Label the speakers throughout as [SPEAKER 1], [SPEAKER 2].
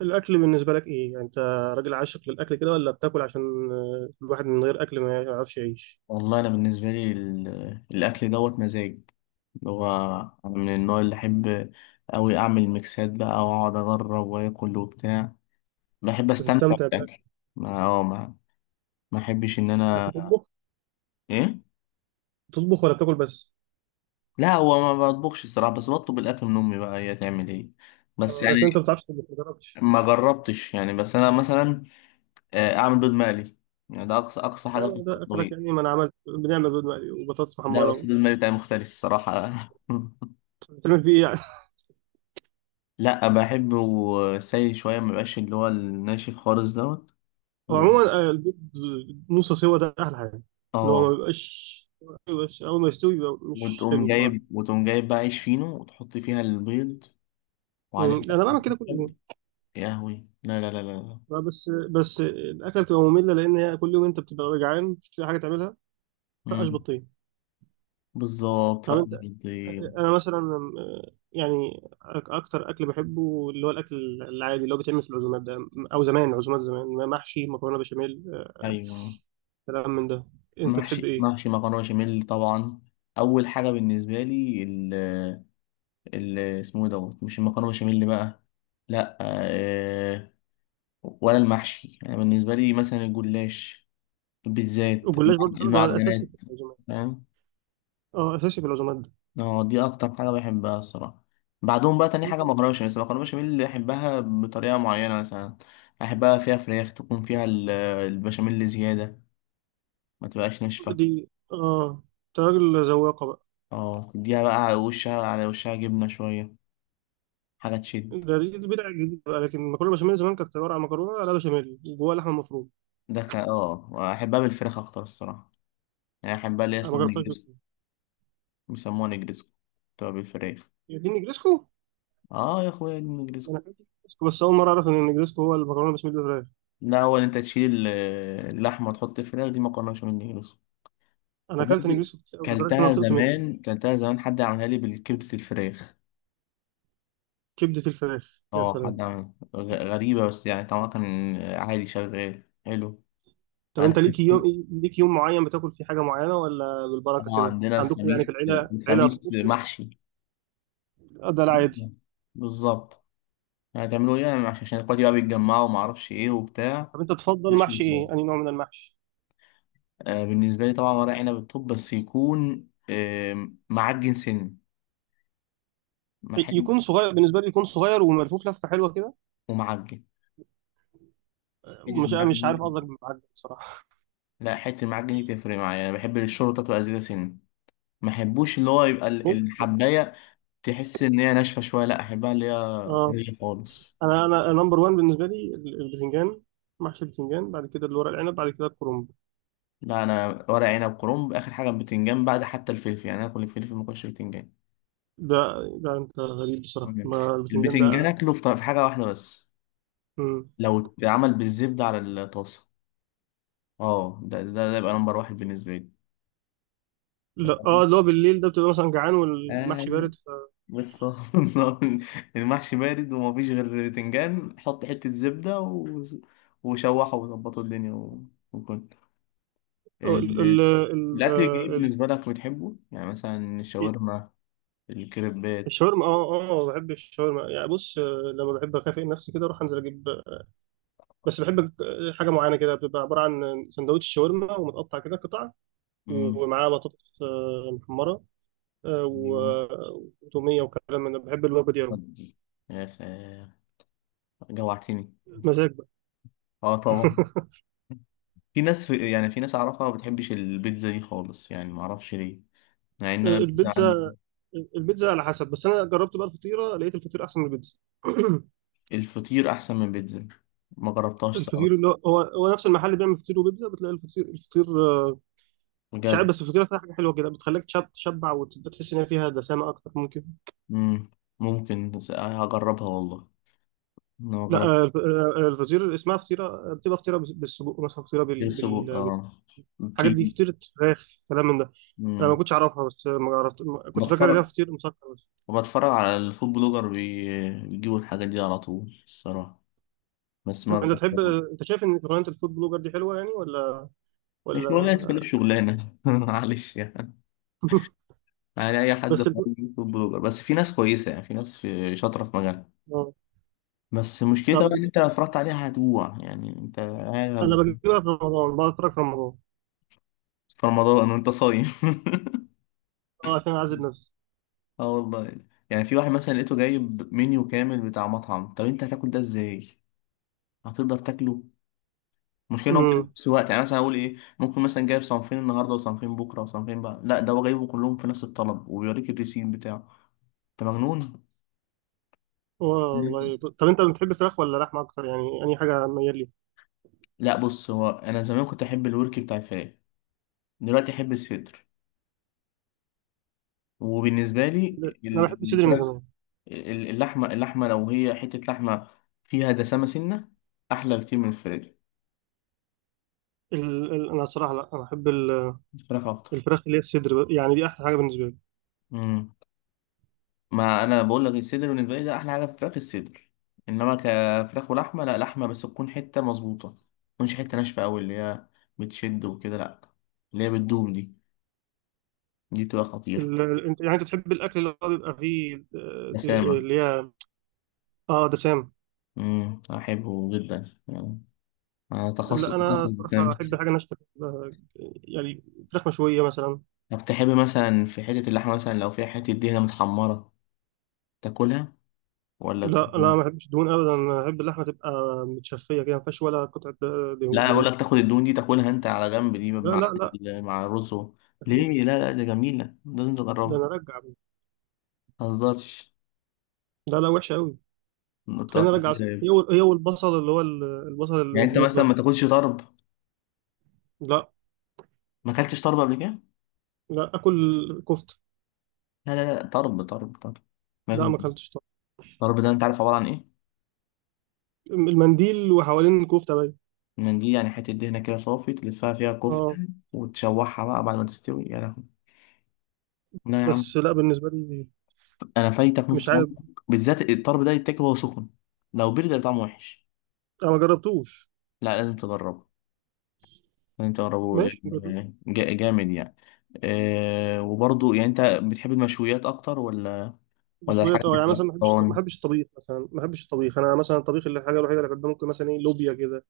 [SPEAKER 1] الاكل بالنسبه لك ايه يعني انت راجل عاشق للاكل كده ولا بتاكل عشان الواحد من غير اكل ما يعرفش يعيش.
[SPEAKER 2] والله انا بالنسبه لي الاكل دوت مزاج اللي هو انا من النوع اللي احب اوي اعمل ميكسات بقى واقعد اجرب واكل وبتاع. بحب استمتع
[SPEAKER 1] بتستمتع بالاكل؟
[SPEAKER 2] بالاكل. ما اه ما ما احبش ان
[SPEAKER 1] طب
[SPEAKER 2] انا.
[SPEAKER 1] بتطبخ؟
[SPEAKER 2] ايه.
[SPEAKER 1] بتطبخ ولا بتاكل بس؟
[SPEAKER 2] لا هو ما بطبخش الصراحه، بس بطلب الاكل من امي بقى هي تعمل ايه. بس
[SPEAKER 1] لكن انت ما
[SPEAKER 2] يعني
[SPEAKER 1] بتعرفش تطبخ، ما جربتش؟
[SPEAKER 2] ما جربتش يعني، بس انا مثلا اعمل بيض مقلي، يعني ده اقصى اقصى حاجه
[SPEAKER 1] لا
[SPEAKER 2] في
[SPEAKER 1] ما ده اخرك،
[SPEAKER 2] الطبيخ.
[SPEAKER 1] يعني ما انا عملت، بنعمل بيض مقلي وبطاطس
[SPEAKER 2] لا بس
[SPEAKER 1] محمره.
[SPEAKER 2] البيض المقلي بتاعي مختلف الصراحه.
[SPEAKER 1] بتعمل فيه ايه يعني؟
[SPEAKER 2] لا بحبه. سايل شوية مبقاش اللي هو الناشف خالص دوت و...
[SPEAKER 1] وعموما البيض نص سوا ده احلى حاجه، اللي هو ما
[SPEAKER 2] اه.
[SPEAKER 1] بيبقاش. بس اول ما يستوي يبقى مش
[SPEAKER 2] وتقوم
[SPEAKER 1] حلو بصراحه.
[SPEAKER 2] جايب وتقوم جايب بقى عيش فينو وتحط فيها البيض وعليها بقى
[SPEAKER 1] انا
[SPEAKER 2] شوية
[SPEAKER 1] بعمل كده كل يوم.
[SPEAKER 2] كاتشب. يا هوي لا لا لا لا لا.
[SPEAKER 1] بس الاكله بتبقى ممله لان هي كل يوم انت بتبقى جعان مش لاقي حاجه تعملها. فقش
[SPEAKER 2] مم.
[SPEAKER 1] بطين.
[SPEAKER 2] بالظبط
[SPEAKER 1] طب
[SPEAKER 2] فقد
[SPEAKER 1] انت،
[SPEAKER 2] البيض.
[SPEAKER 1] انا مثلا، آه، يعني اكتر اكل بحبه اللي هو الاكل العادي اللي هو بيتعمل في العزومات ده، او زمان عزومات زمان محشي مكرونه بشاميل
[SPEAKER 2] أيوه.
[SPEAKER 1] كلام من ده. انت تحب
[SPEAKER 2] محشي
[SPEAKER 1] ايه؟
[SPEAKER 2] محشي مكرونة بشاميل طبعا. أول حاجة بالنسبة لي ال اسمه إيه دوت، مش المكرونة بشاميل بقى، لا آه، ولا المحشي، أنا بالنسبة لي مثلا الجلاش، البيتزات،
[SPEAKER 1] والجلاش برضه ده اساسي
[SPEAKER 2] المعجنات.
[SPEAKER 1] في العزومات.
[SPEAKER 2] فاهم.
[SPEAKER 1] اه اساسي في العزومات ده.
[SPEAKER 2] اه دي اكتر حاجه بحبها الصراحه. بعدهم بقى تاني حاجه
[SPEAKER 1] لا،
[SPEAKER 2] مكرونه بشاميل، بس المكرونه بشاميل اللي بحبها بطريقه معينه مثلا احبها فيها فراخ، تكون فيها البشاميل زياده، ما تبقاش ناشفه.
[SPEAKER 1] دي اه انت راجل ذواقه بقى.
[SPEAKER 2] اه تديها بقى على وشها على وشها جبنه شويه، حاجه تشد.
[SPEAKER 1] ده دي دي بدعه جديده بقى، لكن المكرونه بشاميل زمان كانت عباره عن مكرونه لا بشاميل جواها لحمه مفرومه.
[SPEAKER 2] ده خ- اه احبها بالفراخ اكتر الصراحه. يعني احبها اللي هي
[SPEAKER 1] انا ما
[SPEAKER 2] اسمها
[SPEAKER 1] جربتهاش
[SPEAKER 2] نجرسكو.
[SPEAKER 1] بس-
[SPEAKER 2] بيسموها نجرسكو. بتبقى بالفراخ.
[SPEAKER 1] هي دي النجريسكو؟
[SPEAKER 2] اه يا اخويا دي نجرسكو.
[SPEAKER 1] انا اكلت نجريسكو بس اول مره اعرف ان النجريسكو هو المكرونه بشاميل بالفراخ.
[SPEAKER 2] لا اول انت تشيل اللحمه وتحط الفراخ، دي مكرونه بشاميل نجرسكو.
[SPEAKER 1] انا اكلت
[SPEAKER 2] وبرضه
[SPEAKER 1] نجريسكو كتير أوي لدرجه ان انا
[SPEAKER 2] كلتها
[SPEAKER 1] طقت منه.
[SPEAKER 2] زمان كلتها زمان حد عملها لي بالكبدة الفراخ.
[SPEAKER 1] كبدة الفراخ، يا
[SPEAKER 2] اه حد
[SPEAKER 1] سلام.
[SPEAKER 2] عملها غريبة، بس يعني طعمها كان عادي شغال حلو.
[SPEAKER 1] طب انت
[SPEAKER 2] اه.
[SPEAKER 1] ليك يوم، ليك يوم معين بتاكل فيه حاجة معينة ولا بالبركة كده
[SPEAKER 2] عندنا
[SPEAKER 1] عندكم، يعني
[SPEAKER 2] الخميس.
[SPEAKER 1] في العيلة، عيلة
[SPEAKER 2] الخميس
[SPEAKER 1] طقوس كده؟
[SPEAKER 2] محشي.
[SPEAKER 1] ده العادي.
[SPEAKER 2] بالظبط. هتعملوا ايه يعني عشان اخواتي بقى بيتجمعوا وما اعرفش ايه وبتاع.
[SPEAKER 1] طب انت تفضل
[SPEAKER 2] محشي
[SPEAKER 1] محشي
[SPEAKER 2] بالفراخ.
[SPEAKER 1] ايه؟ أنهي نوع من المحشي؟
[SPEAKER 2] بالنسبة لي طبعا ورق عنب، الطب بس يكون معجن سن، محل
[SPEAKER 1] يكون صغير بالنسبة لي، يكون صغير وملفوف لفة حلوة كده.
[SPEAKER 2] ومعجن. حتة
[SPEAKER 1] مش مش
[SPEAKER 2] المعجن
[SPEAKER 1] عارف قصدك،
[SPEAKER 2] دي-
[SPEAKER 1] معجب بصراحة.
[SPEAKER 2] لا حتة المعجن دي تفرق معايا، انا بحب الشوربة تبقى زيادة سن، ما احبوش اللي هو يبقى
[SPEAKER 1] ممكن بقى.
[SPEAKER 2] الحبايه، تحس ان هي ناشفه شويه، لا احبها اللي هي
[SPEAKER 1] اه
[SPEAKER 2] طريه خالص.
[SPEAKER 1] انا نمبر 1 بالنسبة لي البتنجان، محشي البتنجان، بعد كده الورق العنب، بعد كده الكرنب.
[SPEAKER 2] لا انا ورق عنب كرنب اخر حاجه، البتنجان بعد حتى الفلفل، يعني اكل الفلفل ما اكلش البتنجان.
[SPEAKER 1] ده ده انت غريب بصراحة،
[SPEAKER 2] تمام.
[SPEAKER 1] ما البتنجان
[SPEAKER 2] البتنجان
[SPEAKER 1] ده.
[SPEAKER 2] اكله في حاجه واحده بس،
[SPEAKER 1] مم.
[SPEAKER 2] لو اتعمل بالزبده على الطاسه، اه ده يبقى نمبر واحد بالنسبه لي. أنت
[SPEAKER 1] لا اه
[SPEAKER 2] فاهم؟
[SPEAKER 1] اللي هو بالليل ده بتبقى مثلا جعان والمحشي
[SPEAKER 2] ايوه.
[SPEAKER 1] بارد.
[SPEAKER 2] بالظبط. المحشي بارد ومفيش غير بتنجان، حط حته زبده وشوحه وظبطوا الدنيا وكل. آه،
[SPEAKER 1] ال ال ال
[SPEAKER 2] الأكل الجديد بالنسبة لك بتحبه؟ يعني مثلا
[SPEAKER 1] ال-
[SPEAKER 2] الشاورما، الكريبات.
[SPEAKER 1] الشاورما اه اه بحب الشاورما، يعني بص لما بحب اكافئ نفسي كده اروح انزل اجيب. بس بحب حاجه معينه كده بتبقى عباره عن سندوتش شاورما ومتقطع كده قطع،
[SPEAKER 2] مم.
[SPEAKER 1] ومعاه بطاطس محمره،
[SPEAKER 2] أيوه.
[SPEAKER 1] وتوميه وكلام من ده. بحب الوجبه دي قوي.
[SPEAKER 2] ودي يا سلام، جوعتني.
[SPEAKER 1] مزاج بقى.
[SPEAKER 2] اه طبعا. في ناس أعرفها ما بتحبش البيتزا دي خالص، يعني ما أعرفش ليه، مع إن أنا البيتزا
[SPEAKER 1] البيتزا،
[SPEAKER 2] عندي.
[SPEAKER 1] البيتزا على حسب، بس انا جربت بقى الفطيره لقيت الفطير احسن من البيتزا.
[SPEAKER 2] الفطير أحسن من البيتزا. ما جربتهاش ساعة
[SPEAKER 1] الفطير
[SPEAKER 2] بس.
[SPEAKER 1] اللي هو هو نفس المحل اللي بيعمل فطير وبيتزا بتلاقي الفطير مش عارف،
[SPEAKER 2] بجد.
[SPEAKER 1] بس الفطيره فيها حاجه حلوه كده بتخليك تشبع وتحس ان هي فيها دسامه اكتر ممكن.
[SPEAKER 2] مم. ممكن بس هجربها والله. أنا ما
[SPEAKER 1] لا
[SPEAKER 2] جربت.
[SPEAKER 1] الفطيره اللي اسمها فطيره بتبقى فطيره بالسجق مثلا، فطيره
[SPEAKER 2] السجق اه.
[SPEAKER 1] الحاجات دي،
[SPEAKER 2] كي
[SPEAKER 1] فطيره فراخ، كلام من ده. انا ما كنتش اعرفها، بس آه، ما عرفت ما- كنت فاكر ان هي
[SPEAKER 2] بتفرج
[SPEAKER 1] فطير مسكر بس.
[SPEAKER 2] وبتفرج على الفود بلوجر، بيجيبوا الحاجات دي على طول الصراحة. بس
[SPEAKER 1] طب
[SPEAKER 2] ما
[SPEAKER 1] انت تحب، انت شايف ان شغلانه الفود بلوجر دي حلوه يعني ولا
[SPEAKER 2] الشغلانة
[SPEAKER 1] ولا؟
[SPEAKER 2] تكون شغلانة، معلش يعني. يعني أي حد
[SPEAKER 1] بس
[SPEAKER 2] في
[SPEAKER 1] الب-
[SPEAKER 2] أي فود بلوجر، بس في ناس كويسة، يعني في ناس، في شاطرة في مجالها.
[SPEAKER 1] آه.
[SPEAKER 2] بس
[SPEAKER 1] طب
[SPEAKER 2] مشكلتها بقى إن أنت لو اتفرجت عليها هتجوع، يعني أنت
[SPEAKER 1] انا
[SPEAKER 2] قاعد
[SPEAKER 1] بجيبها في رمضان، بقعد اتفرج في رمضان.
[SPEAKER 2] في رمضان وأنت صايم.
[SPEAKER 1] اه عشان اعزل نفسي.
[SPEAKER 2] اه والله. يعني في واحد مثلا لقيته جايب منيو كامل بتاع مطعم، طب أنت هتاكل ده إزاي؟ هتقدر تاكله؟ المشكله ان هو جايب
[SPEAKER 1] امم.
[SPEAKER 2] نفس الوقت، يعني مثلا اقول ايه، ممكن مثلا جايب صنفين النهارده وصنفين بكره وصنفين، بقى لا ده هو جايبه كلهم في نفس الطلب وبيوريك الريسيم بتاعه. انت مجنون. مم.
[SPEAKER 1] والله طب انت بتحب الفراخ ولا لحمه اكتر يعني؟ اي حاجه ميال لي.
[SPEAKER 2] لا بص، هو انا زمان كنت احب الورك بتاع الفراخ، دلوقتي احب الصدر. وبالنسبه لي
[SPEAKER 1] انا
[SPEAKER 2] ال-
[SPEAKER 1] بحب الصدر من
[SPEAKER 2] الفراخ،
[SPEAKER 1] زمان.
[SPEAKER 2] اللحمه لو هي حته لحمه فيها دسامه سنه، احلى بكتير من الفراخ.
[SPEAKER 1] انا الصراحه، لا انا احب
[SPEAKER 2] الفراخ اكتر.
[SPEAKER 1] الفراخ اللي هي الصدر بقى. يعني دي احلى حاجه بالنسبه لي.
[SPEAKER 2] ما انا بقول لك الصدر بالنسبه لي ده احلى حاجه في الفراخ، الصدر. انما كفراخ ولحمه، لا لحمه بس تكون حته مظبوطه، ما تكونش حته ناشفه قوي اللي هي بتشد وكده، لا اللي هي بتدوب، دي بتبقى خطيره.
[SPEAKER 1] انت يعني انت تحب الاكل اللي هو بيبقى فيه
[SPEAKER 2] بسامه.
[SPEAKER 1] اللي هي اه دسام.
[SPEAKER 2] احبه جدا يعني. انا تخصص
[SPEAKER 1] لا انا
[SPEAKER 2] تخصص
[SPEAKER 1] صراحه
[SPEAKER 2] بسامه.
[SPEAKER 1] احب حاجه ناشفه، آه، يعني فراخ مشويه مثلا.
[SPEAKER 2] طب تحب مثلا في حته اللحمه مثلا لو فيها حته دهنه متحمره تاكلها، ولا
[SPEAKER 1] لا لا ما احبش دهون ابدا، انا احب اللحمه تبقى متشفيه كده، ما فيهاش ولا قطعه
[SPEAKER 2] لا
[SPEAKER 1] دهون،
[SPEAKER 2] انا بقول
[SPEAKER 1] دهون.
[SPEAKER 2] لك تاخد الدهون دي تاكلها انت على جنب، دي
[SPEAKER 1] لا لا
[SPEAKER 2] مع
[SPEAKER 1] لا
[SPEAKER 2] مع الرز
[SPEAKER 1] مستحيل.
[SPEAKER 2] ليه لا لا، ده جميله، لازم
[SPEAKER 1] ده
[SPEAKER 2] تجربها.
[SPEAKER 1] انا ارجع.
[SPEAKER 2] متهزرش.
[SPEAKER 1] لا لا وحشه قوي. تخليني
[SPEAKER 2] متوقع
[SPEAKER 1] ارجع
[SPEAKER 2] كده
[SPEAKER 1] أصلاً. هي
[SPEAKER 2] يعني.
[SPEAKER 1] هي والبصل اللي هو البصل
[SPEAKER 2] يعني انت
[SPEAKER 1] المطبوخ
[SPEAKER 2] مثلا
[SPEAKER 1] ده.
[SPEAKER 2] ما تاكلش طرب؟
[SPEAKER 1] لا
[SPEAKER 2] ما اكلتش طرب قبل كده؟
[SPEAKER 1] لا اكل كفته.
[SPEAKER 2] لا لا لا، طرب طرب طرب،
[SPEAKER 1] لا
[SPEAKER 2] لازم.
[SPEAKER 1] ما اكلتش.
[SPEAKER 2] الطرب ده انت عارف عباره عن ايه؟
[SPEAKER 1] المنديل وحوالين الكوفته باين.
[SPEAKER 2] منديل، يعني حته دهنه كده صافي تلفها فيها
[SPEAKER 1] اه
[SPEAKER 2] كفته وتشوحها بقى بعد ما تستوي. يا لهوي لا يا عم،
[SPEAKER 1] بس لا بالنسبه لي،
[SPEAKER 2] انا فايتك
[SPEAKER 1] مش
[SPEAKER 2] نص عمرك.
[SPEAKER 1] عارف.
[SPEAKER 2] بالذات الطرب ده يتاكل وهو سخن، لو برد هيبقى طعمه وحش.
[SPEAKER 1] انا ما جربتوش.
[SPEAKER 2] لا لازم تجربه، لازم تجربه
[SPEAKER 1] ماشي جرب.
[SPEAKER 2] جامد يعني. وبرضه يعني انت بتحب المشويات اكتر، ولا
[SPEAKER 1] مشويات،
[SPEAKER 2] الحاجه
[SPEAKER 1] اه
[SPEAKER 2] اللي
[SPEAKER 1] يعني
[SPEAKER 2] في
[SPEAKER 1] مثلا ما بحبش، ما
[SPEAKER 2] الطبخ؟
[SPEAKER 1] بحبش الطبيخ، مثلا ما بحبش الطبيخ، انا مثلا الطبيخ اللي الحاجه الوحيده اللي بحبها ممكن مثلا ايه، لوبيا كده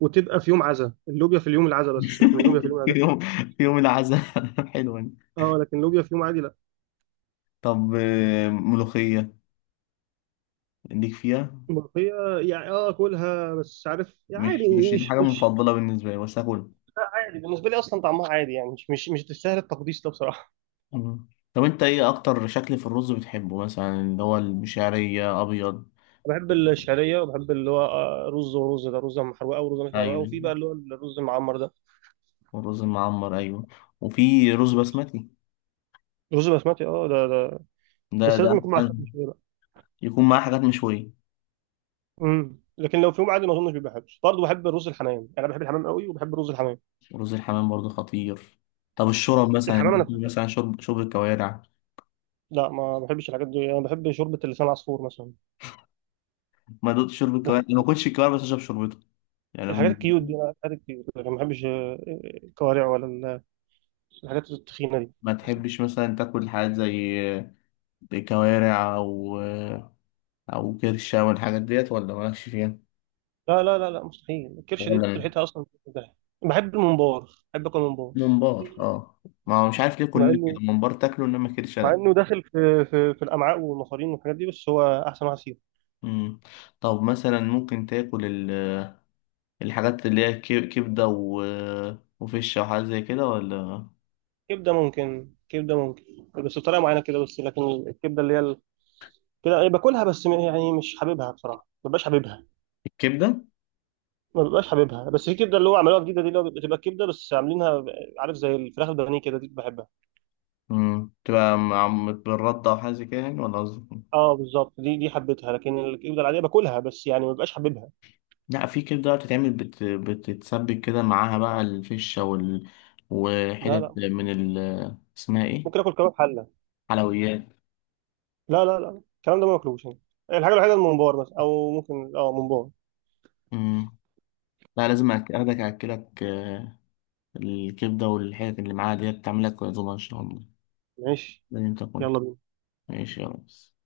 [SPEAKER 1] وتبقى في يوم عزا، اللوبيا في اليوم العزا بس، لكن اللوبيا في اليوم
[SPEAKER 2] في
[SPEAKER 1] العادي.
[SPEAKER 2] يوم في يوم العزاء. حلوة دي.
[SPEAKER 1] اه لكن اللوبيا في يوم عادي لا.
[SPEAKER 2] طب ملوخية ليك فيها؟
[SPEAKER 1] الملوخيه يعني اه اكلها، بس عارف يعني عادي.
[SPEAKER 2] مش دي
[SPEAKER 1] مش
[SPEAKER 2] حاجة
[SPEAKER 1] مش
[SPEAKER 2] مفضلة بالنسبة لي بس هاكلها.
[SPEAKER 1] عادي بالنسبه لي، اصلا طعمها عادي يعني، مش تستاهل التقديس ده بصراحه.
[SPEAKER 2] مم. طب انت ايه اكتر شكل في الرز بتحبه، مثلا اللي هو المشعرية ابيض؟
[SPEAKER 1] بحب الشعريه وبحب اللي هو رز، ورز ده رز محروقه ورز مش محروقه،
[SPEAKER 2] ايوه.
[SPEAKER 1] وفي بقى اللي هو الرز المعمر ده.
[SPEAKER 2] والرز المعمر ايوه. وفي رز بسمتي.
[SPEAKER 1] رز بسمتي اه، ده
[SPEAKER 2] ده
[SPEAKER 1] بس
[SPEAKER 2] ده
[SPEAKER 1] لازم يكون مع
[SPEAKER 2] احسن.
[SPEAKER 1] فراخ مشويه بقى.
[SPEAKER 2] يكون معاه حاجات مشوية.
[SPEAKER 1] لكن لو في يوم عادي ما اظنش بيبقى حلو. برضه بحب الرز الحمام، يعني انا بحب الحمام قوي وبحب الرز الحمام.
[SPEAKER 2] ورز الحمام برضه خطير. طب الشرب مثلا،
[SPEAKER 1] الحمام
[SPEAKER 2] انت
[SPEAKER 1] انا
[SPEAKER 2] بتقول
[SPEAKER 1] بحب.
[SPEAKER 2] مثلا شرب شرب الكوارع.
[SPEAKER 1] لا ما بحبش الحاجات دي، انا بحب شوربه اللسان العصفور مثلا.
[SPEAKER 2] ما دقت شرب الكوارع، أنا ما
[SPEAKER 1] الحاجات
[SPEAKER 2] كنتش الكوارع بس اشرب شربته. يعني أنا
[SPEAKER 1] الحاجات الكيوت دي، انا الحاجات الكيوت، لكن ما بحبش الكوارع ولا الحاجات التخينه دي.
[SPEAKER 2] ما تحبش مثلا تاكل حاجات زي كوارع او كرشه والحاجات ديت، ولا مالكش فيها؟
[SPEAKER 1] لا لا لا لا مستحيل، الكرشه دي
[SPEAKER 2] ولا
[SPEAKER 1] ريحتها اصلا بتبقى- بحب الممبار، بحب اكل ممبار.
[SPEAKER 2] ممبار؟ اه. ما هو مش عارف ليه
[SPEAKER 1] مع
[SPEAKER 2] كلنا
[SPEAKER 1] انه
[SPEAKER 2] كده ممبار تاكله انما كرشه لا.
[SPEAKER 1] داخل في الامعاء والمصارين والحاجات دي، بس هو احسن واحد فيهم.
[SPEAKER 2] مم. طب مثلا ممكن تاكل الحاجات اللي هي كبده وفشه وحاجات زي كده، ولا
[SPEAKER 1] كبده ممكن، كبده ممكن، بس بطريقه معينه كده بس. لكن الكبده اللي هي كده إيه، باكلها بس يعني مش حاببها بصراحه، ما ببقاش حاببها،
[SPEAKER 2] الكبده
[SPEAKER 1] ما ببقاش حاببها. بس في كبده اللي هو عملوها جديده دي، اللي هو بتبقى كبده بس عاملينها عارف زي الفراخ البانيه كده، دي بحبها.
[SPEAKER 2] تبقى مع، بالرده وحاجه زي كده يعني، ولا قصدك؟
[SPEAKER 1] اه بالظبط، دي حبيتها، لكن الكبده العاديه باكلها بس يعني ما ببقاش حاببها.
[SPEAKER 2] لا في كبدة بقى بتتعمل بتتسبك كده معاها بقى الفشة
[SPEAKER 1] لا
[SPEAKER 2] وحتت
[SPEAKER 1] لا
[SPEAKER 2] من اسمها ايه؟
[SPEAKER 1] ممكن اكل كباب حله.
[SPEAKER 2] حلويات.
[SPEAKER 1] لا لا لا الكلام ده ما باكلوش هنا. الحاجه الوحيده الممبار مثلا، او ممكن اه ممبار.
[SPEAKER 2] مم. لا لازم اخدك اكلك، الكبدة والحتت اللي معاها ديت تعملك عزومة ان شاء الله.
[SPEAKER 1] ماشي،
[SPEAKER 2] لازم تكون
[SPEAKER 1] يلا بينا.
[SPEAKER 2] ماشي يا ريس.